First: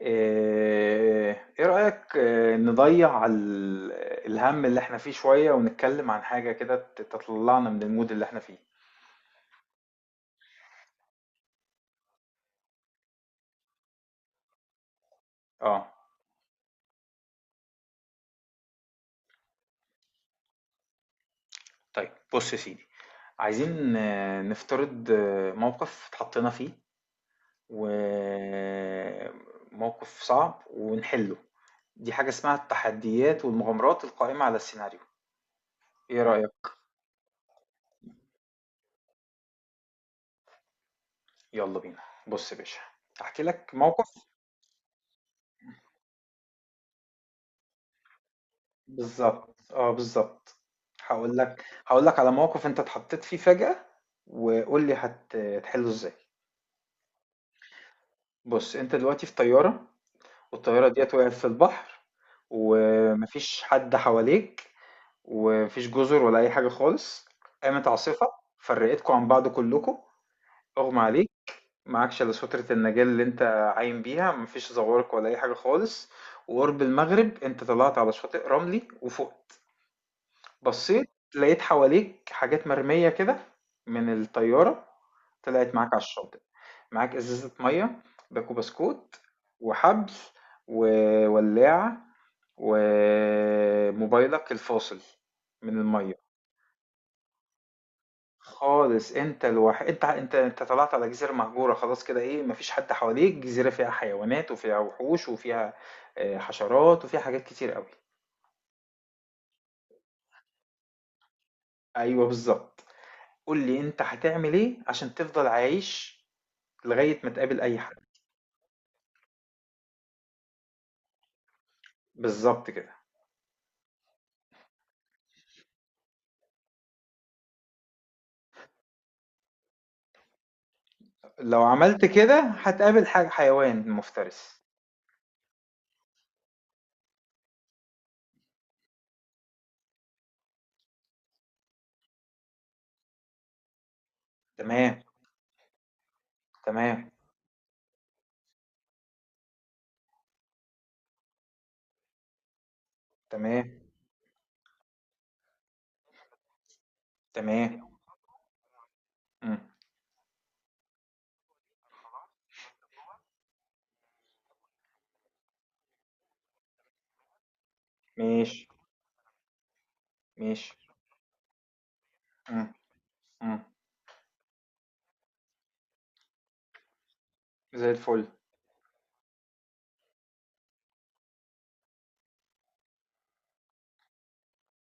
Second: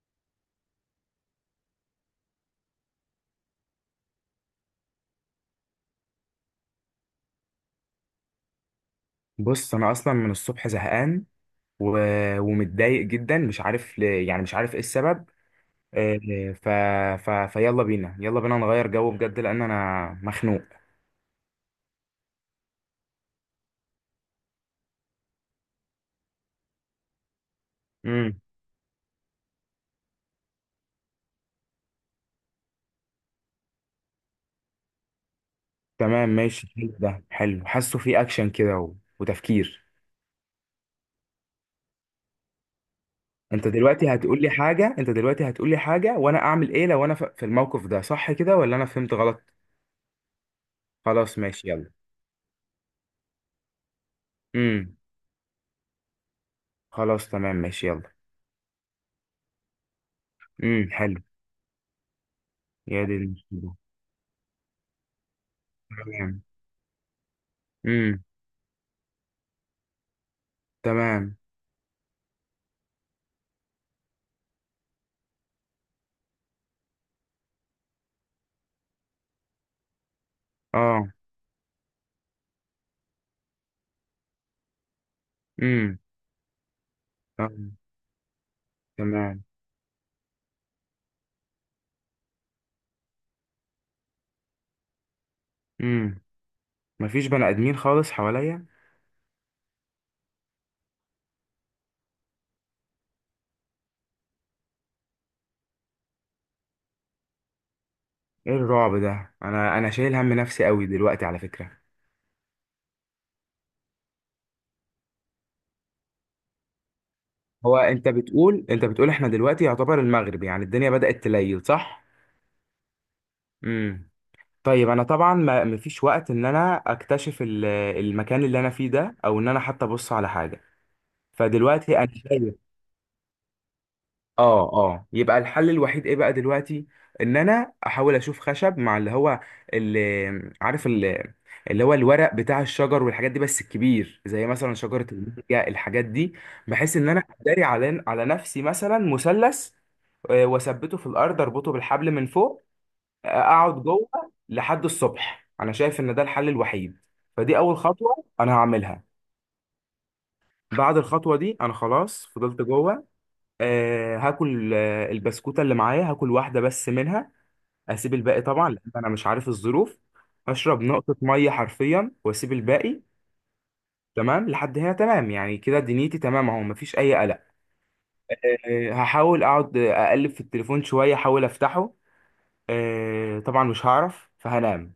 إيه رأيك نضيع الهم اللي احنا فيه شوية ونتكلم عن حاجة كده تطلعنا من المود اللي احنا فيه. بص انا اصلا من الصبح زهقان و... ومتضايق جدا مش عارف ل... يعني مش عارف ايه السبب. اه. آه، ف... ف... فيلا بينا، يلا بينا نغير جو بجد لان انا مخنوق. طيب بص يا سيدي، عايزين نفترض موقف اتحطينا فيه امم وموقف صعب ونحله. دي حاجة اسمها التحديات والمغامرات القائمة على السيناريو. ايه تمام ماشي رأيك؟ حلو، ده حلو، حاسه في اكشن كده وتفكير. يلا بينا. بص يا باشا، احكي لك موقف. انت دلوقتي هتقول لي حاجة وانا اعمل ايه لو انا في الموقف ده، صح كده ولا انا فهمت غلط؟ بالضبط، بالضبط. خلاص ماشي يلا. هاقول لك على موقف أنت اتحطيت فيه فجأة، وقُل لي امم، هتحلّه إزاي. خلاص تمام ماشي يلا. بُص، أنت دلوقتي في طيارة والطيارة امم، ديّة حلو. وقعت في البحر. يا دي وما فيش المشكلة. حد حواليك وما فيش جُزر ولا تمام. أي حاجة خالص. قامت امم. عاصفة فرّقتكم عن بعض كلّكم، أُغمى عليك، تمام. معاكش إلا سترة النجاة اللي أنت عايم بيها، ما فيش زوارق ولا أي حاجة خالص، وقُرب المغرب أنت طلعت على شاطئ رملي وفُقت. اه. بصيت لقيت حواليك حاجات مرمية كده من الطيارة. طلعت معاك امم. على الشاطئ، معاك آه، ازازة مية، باكو بسكوت، تمام. وحبل، وولاعة، وموبايلك الفاصل من امم. المية. مفيش بني ادمين خالص حواليا. خالص، انت الوحيد. انت طلعت على جزيرة مهجورة خلاص كده. ايه، مفيش حد حواليك. جزيرة فيها حيوانات وفيها وحوش وفيها حشرات وفيها حاجات كتير قوي. ايه الرعب ده؟ انا شايل هم نفسي قوي دلوقتي على فكرة. ايوه بالظبط. قول لي انت هتعمل ايه عشان تفضل عايش لغاية ما تقابل هو أي حد. انت بتقول احنا دلوقتي يعتبر المغرب، يعني الدنيا بدأت تليل، صح؟ بالضبط كده. امم. طيب انا طبعا ما مفيش وقت ان انا اكتشف المكان اللي انا فيه ده، او ان انا حتى ابص على حاجة، لو فدلوقتي عملت انا كده شايف. هتقابل حيوان مفترس. اه اه، يبقى الحل الوحيد ايه بقى دلوقتي؟ ان انا احاول اشوف خشب مع اللي هو اللي عارف اللي, اللي هو الورق بتاع الشجر والحاجات دي، بس الكبير زي مثلا تمام، شجرة المانجا الحاجات دي. بحيث ان تمام، انا اداري على نفسي، مثلا مثلث، واثبته في الارض، اربطه بالحبل من فوق، تمام، اقعد جوه لحد الصبح. انا شايف ان ده الحل الوحيد، فدي اول تمام، خطوة انا هعملها. إمم، بعد الخطوة دي انا خلاص فضلت جوه، هاكل البسكوتة اللي معايا، هاكل واحدة بس منها، اسيب الباقي ماشي، طبعا لان انا مش عارف الظروف. ماشي، هشرب نقطة مية حرفيا واسيب إمم، الباقي. إمم، تمام لحد هنا، تمام يعني كده دنيتي تمام اهو، مفيش اي قلق. زي الفل، هحاول اقعد، اقلب في التليفون شوية، احاول افتحه. طبعا مش هعرف فهنام،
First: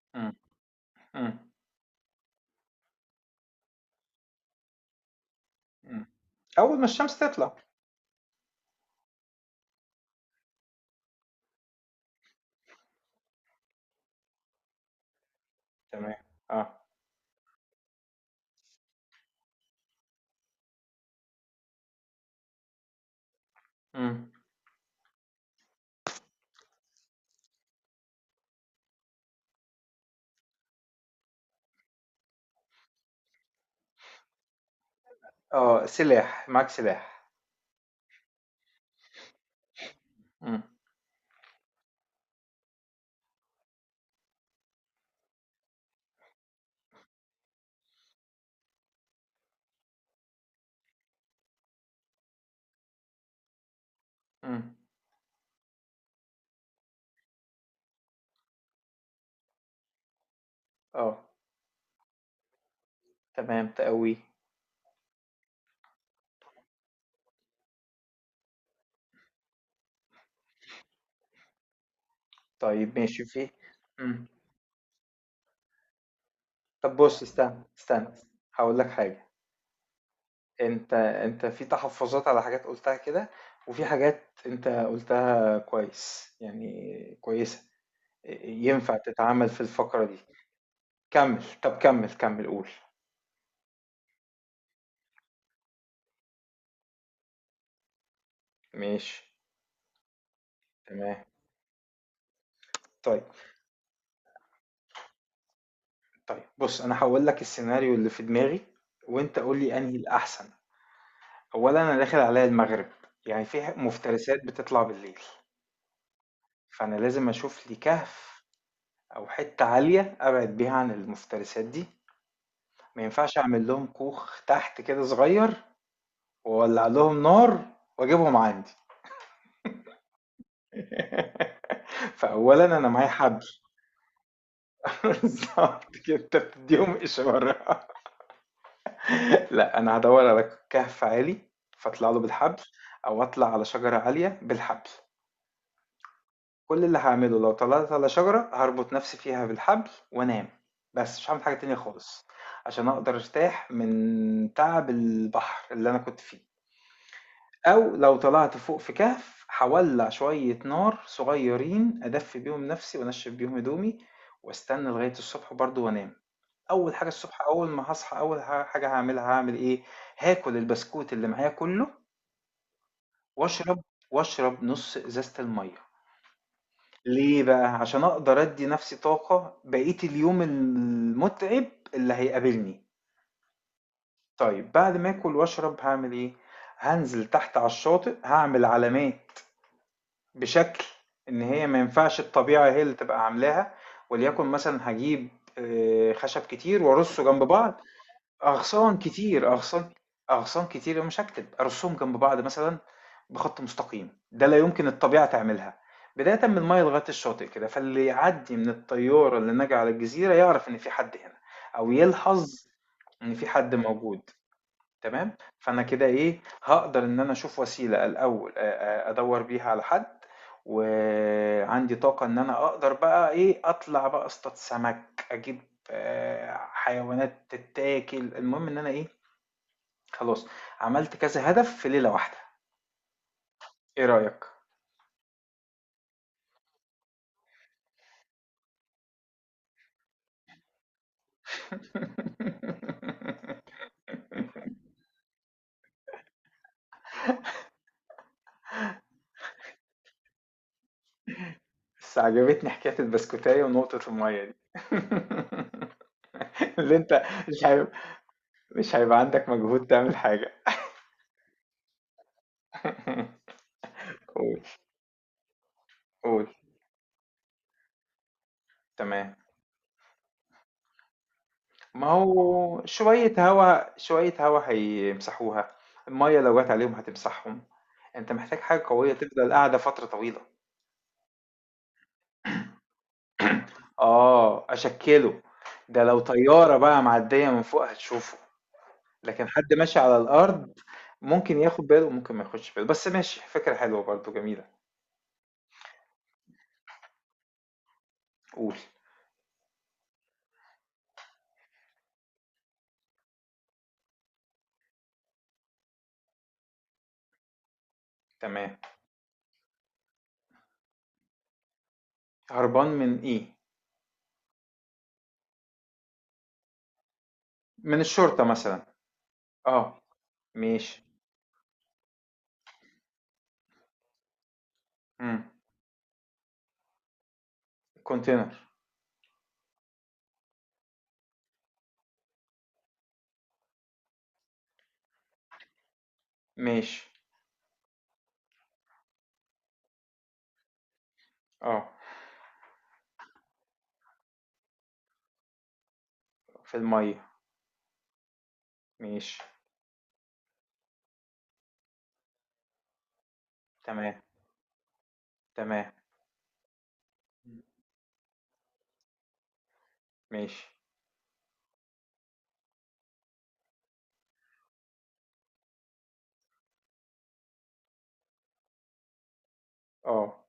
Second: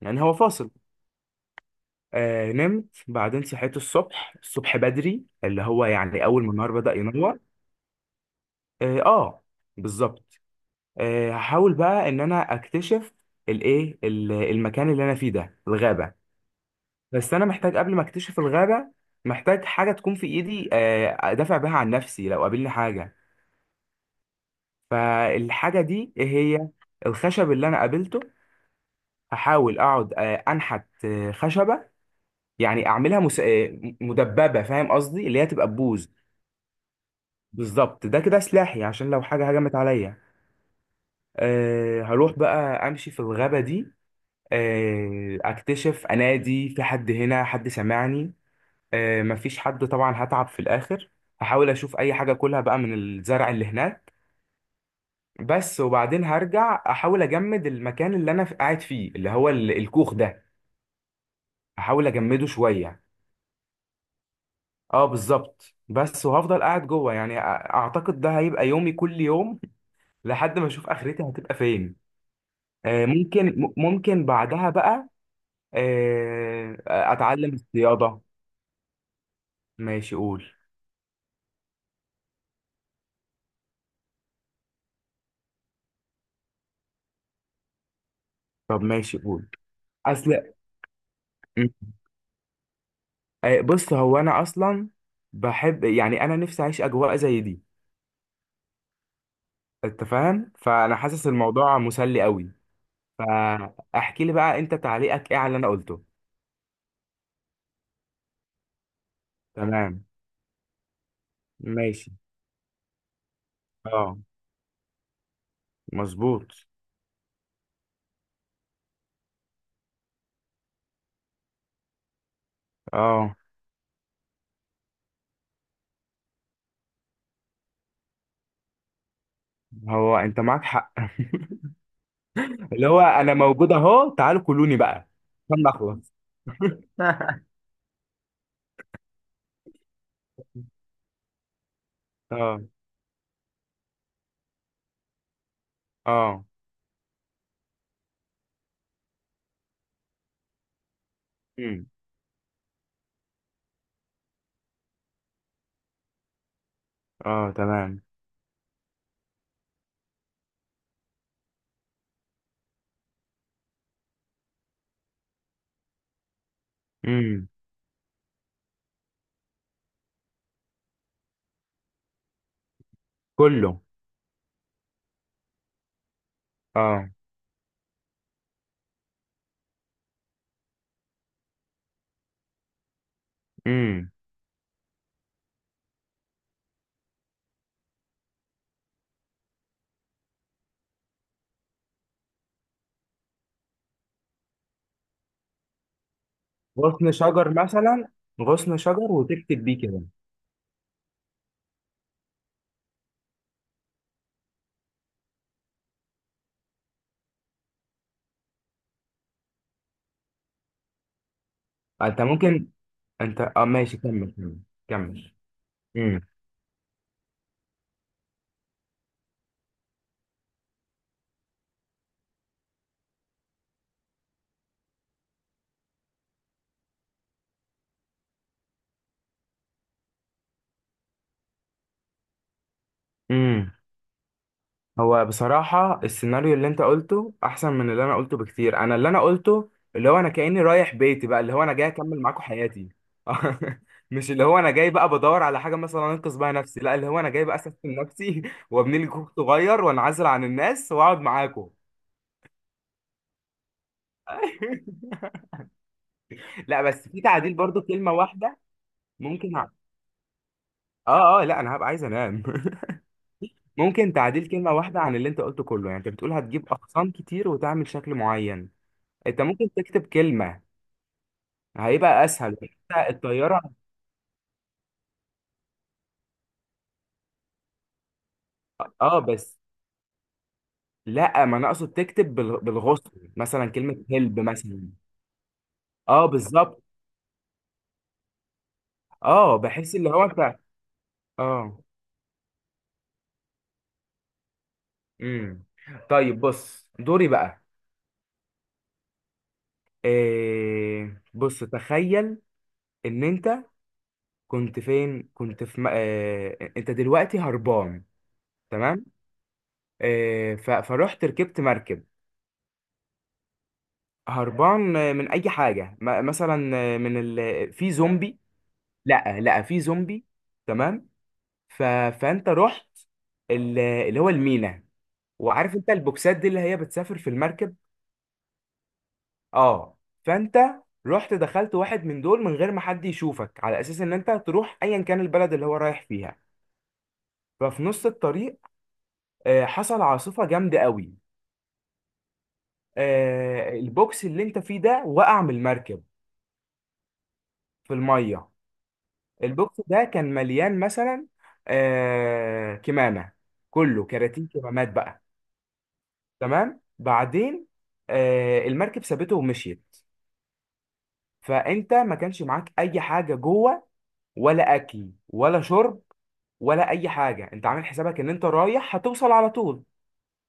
يعني هو إمم، فاصل. إمم، نمت، بعدين صحيت الصبح، بدري، اللي هو إمم. يعني اول ما النهار أول ما بدأ الشمس ينور. تطلع. اه، بالظبط. هحاول بقى ان انا اكتشف المكان اللي انا فيه ده، تمام، الغابه. آه، بس انا محتاج قبل ما اكتشف الغابه، محتاج حاجه تكون في ايدي، ادافع بيها عن نفسي لو قابلني حاجه. إمم، فالحاجه دي إيه هي؟ الخشب اللي انا قابلته، هحاول اقعد انحت خشبه، يعني اعملها مس... آه، مدببه، فاهم قصدي؟ اللي هي تبقى آه، ببوز. سلاح، معاك سلاح، بالظبط، ده كده سلاحي عشان لو حاجه هجمت عليا. إمم، أه هروح بقى امشي في الغابه دي، اكتشف، انادي في حد هنا حد سمعني. مفيش حد طبعا، هتعب في الاخر. هحاول اشوف اي حاجه اكلها بقى من الزرع اللي هناك. إمم، بس وبعدين هرجع، احاول اجمد المكان اللي انا قاعد فيه اللي هو الكوخ ده، آه، احاول اجمده شويه. تمام، تقويه، اه بالظبط. بس وهفضل قاعد جوه يعني اعتقد ده هيبقى يومي كل يوم لحد ما اشوف اخرتي هتبقى فين. طيب ماشي ممكن في ممكن إمم، بعدها بقى طب بُص، اتعلم استنى، استنى، الصياده. هاقول لك حاجة. ماشي قول. أنت في تحفظات على حاجات قُلتها كده، وفي حاجات أنت قُلتها كويس، يعني كويسة، طب ينفع ماشي قول. تتعمل في الفقرة دي. اصل كمّل، م. طَب كمّل، كمّل قُل. آه، بص، هو انا اصلا بحب، يعني انا نفسي اعيش اجواء زي دي. ماشي، انت فاهم؟ فانا تمام. حاسس الموضوع مسلي قوي. طيب، فاحكي لي بقى انت تعليقك ايه على اللي انا قلته. طيب بُص، أنا هاقول لك السيناريو اللي في دماغي، وأنت قُل لي أنهي تمام. الأحسن. أولًا أنا ماشي. داخل عليّا المغرب، يعني في اه، مفترسات بتطلع بالليل، مظبوط. فأنا لازم أشوف لي كهف أو حتّة عالية أبعد بيها عن المفترسات دي. ما اه، ينفعش أعمل لهم كوخ تحت كده صغير وولع لهم نار واجيبهم عندي. هو انت معاك حق. فاولا اللي انا هو معايا انا حبل. موجود اهو، تعالوا كلوني بقى عشان بالظبط نخلص. كده، انت بتديهم اشاره. لا، انا هدور على كهف عالي فاطلع له بالحبل اه او اطلع على شجره عاليه بالحبل. اه. كل اللي هعمله لو طلعت على شجره هربط نفسي فيها بالحبل وانام. بس مش هعمل حاجه تانية امم. خالص عشان اقدر ارتاح من تعب البحر اللي انا كنت فيه. اه. أو تمام. لو طلعت فوق في كهف هاولّع شوية نار صغيّرين أدفّي بيهم نَفْسي وأنشّف بيهم هدومي وأستنى لغاية الصبح برضه وأنام. أول حاجة الصبح، امم. أول ما هاصحى، أول حاجة هاعملها هاعمل إيه؟ هاكل البسكوت اللي معايا كُلّه كله. وأشرب نُص إزازة المَيّة. اه. ليه بقى؟ عشان أقدر أدّي نَفْسي طاقة بقية اليوم المُتعب اللي هيقابلني. امم. طيب بعد ما آكل وأشرب هاعمل إيه؟ هانزل تحت على الشاطئ، هاعمل علامات بشكل إن هي ما ينفعش الطبيعة هي اللي تبقى عاملاها، وليكن مثلًا هاجيب خشب كتير غصن وأرصه جنب شجر بعض. مثلا، غصن أغصان شجر كتير، وتكتب بيه أغصان كده. أغصان كتير مش هاكتب، أرصهم جنب بعض مثلًا بخط مستقيم، ده لا يمكن الطبيعة تعملها، بدايةً من المَيّة لغاية الشاطئ كده، فاللي يعدّي من الطيارة اللي ناجية على الجزيرة يعرف إن في حد هنا، أو انت يلحظ ممكن، إن انت في اه حد ماشي موجود. كمل، كمل. تمام؟ فأنا كده امم. إيه، هاقدر إن أنا أشوف وسيلة الأول أدوّر بيها على حد، وعندي طاقة إن أنا أقدر بقى إيه، أطلع بقى أصطاد سمك، أجيب حيوانات تتاكل، المهم إن أنا إيه، خلاص عملت كذا هدف في ليلة واحدة. امم. إيه رأيك؟ هو بصراحة السيناريو اللي انت قلته احسن من اللي انا قلته بكتير. انا اللي انا قلته، اللي هو انا كأني رايح بيتي بقى، اللي هو انا جاي اكمل معاكم حياتي. مش اللي هو انا جاي بقى بدور على حاجة مثلا انقذ بيها نفسي، لا اللي هو انا جاي بقى اسفل نفسي وابني لي كوخ صغير وانعزل عن الناس واقعد معاكم. بس عجبتني حكاية البسكوتاية ونقطة المَيّة دي. لا اللي بس في أنت، تعديل مش برضو هي، كلمة واحدة. مش هيبقى عندك ممكن، مجهود تعمل حاجة. اه اه، لا انا هبقى عايز انام. ممكن تعديل قُل، كلمة واحدة عن اللي انت قلته كله. يعني انت بتقول قُل. هتجيب اقسام كتير وتعمل شكل معين، تمام. انت ممكن تكتب كلمة، ما هيبقى اسهل. هو انت شوية الطيارة، هوا شوية هوا هيمسحوها، المَيّة لو جات عليهم هتمسحهم، أنت محتاج حاجة قوية اه تفضل بس، قاعدة فترة طويلة. لا ما انا اقصد تكتب بالغصن مثلا كلمة هلب آه، مثلا. أشكِّله، ده لو اه طيارة بالظبط. بقى معدية من فوق هتشوفه، لكن اه، حد بحس ماشي اللي على هو انت، الأرض ممكن اه، ياخد باله وممكن ما ياخدش باله، بس ماشي، فكرة حلوة برضه، جميلة. امم. طيب بص دوري بقى. قُل. إيه بص، تخيل ان انت كنت فين، كنت في انت دلوقتي هربان. تمام، تمام. فروحت ركبت مركب. هربان من إيه؟ هربان، من اي حاجه، مثلا من في من زومبي. الشرطة مثلًا، لا لا، في آه، زومبي. ماشي، تمام. ف... فانت رحت اللي هو المينا، إمم، وعارف انت البوكسات دي اللي هي بتسافر في المركب. container، اه. فانت رحت، دخلت واحد من دول من غير ما حد يشوفك، على اساس ان انت تروح ايا كان البلد اللي هو رايح فيها. ماشي، ففي نص الطريق حصل عاصفه جامده قوي، آه، البوكس اللي انت فيه ده وقع من المركب في المَيّة، في الميه. ماشي، البوكس ده كان مليان مثلا كمامه، كله تمام. كراتين كمامات بقى. تمام، تمام بعدين، المركب سابته ومشيت. ماشي، فانت ما كانش معاك اي حاجه جوه، ولا اكل ولا شرب ولا اي حاجه، انت عامل حسابك ان انت رايح هتوصل على طول. اه،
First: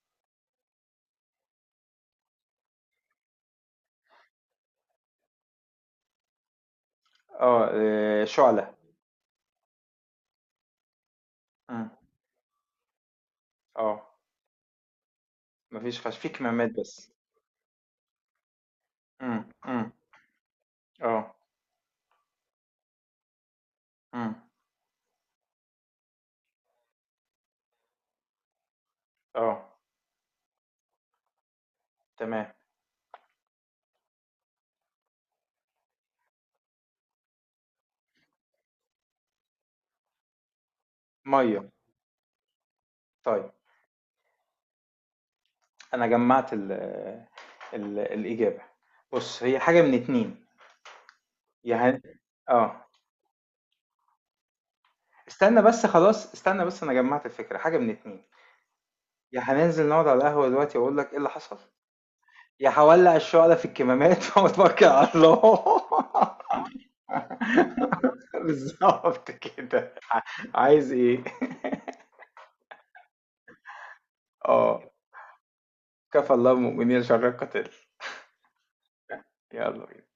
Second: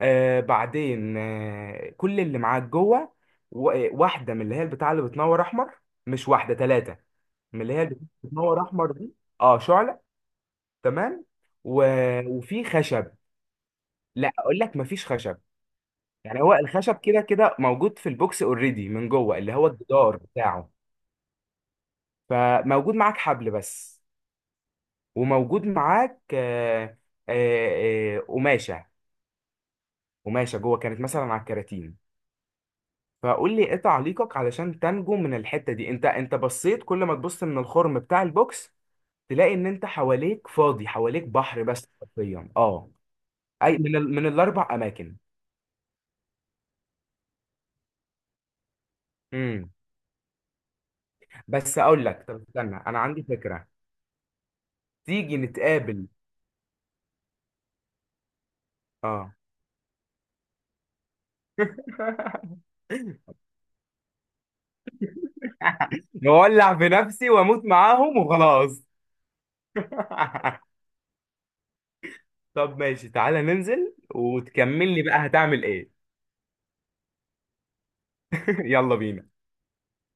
بعدين كل اللي معاك جوه واحده من اللي هي البتاع اللي بتنور احمر، مش واحده، ثلاثه، من اه، اللي هي اللي آه، بتنور شعلة، احمر دي. اه شعله. تمام. و... مم. وفي خشب. اه، لا اقول لك مفيش خشب، مفيش خش في يعني هو كمامات الخشب بس، كده كده موجود في البوكس اوريدي من جوه، مم. اللي هو مم. الجدار بتاعه. اه، فموجود معاك حبل بس، مم. وموجود معاك، قماشه، اه، قماشه جوه كانت مثلا على الكراتين. تمام، فقول لي ايه تعليقك علشان تنجو من الحته دي؟ انت انت بصيت، كل ما تبص من الخرم بتاع البوكس تلاقي ان انت حواليك فاضي، حواليك بحر مية. بس حرفيا، اه. طيب، اي من من الاربع اماكن؟ انا جمعت ال ال الاجابة. بص، هي امم. حاجة من اتنين. يا بس هن... اقول لك، طب استنى، اه انا عندي فكره، تيجي استنى بس، نتقابل؟ خلاص استنى بس انا جمعت الفكرة. حاجة من اتنين، اه. يا هننزل نقعد على القهوة دلوقتي واقول لك ايه اللي حصل، يا هولع الشعلة في الكمامات واتوكل على الله. نولع في نفسي واموت معاهم وخلاص. بالظبط كده. عايز ايه. طب ماشي، تعالى ننزل اه، وتكمل لي بقى هتعمل ايه. كفى الله المؤمنين شر القتال. يلا بينا. يلا بينا.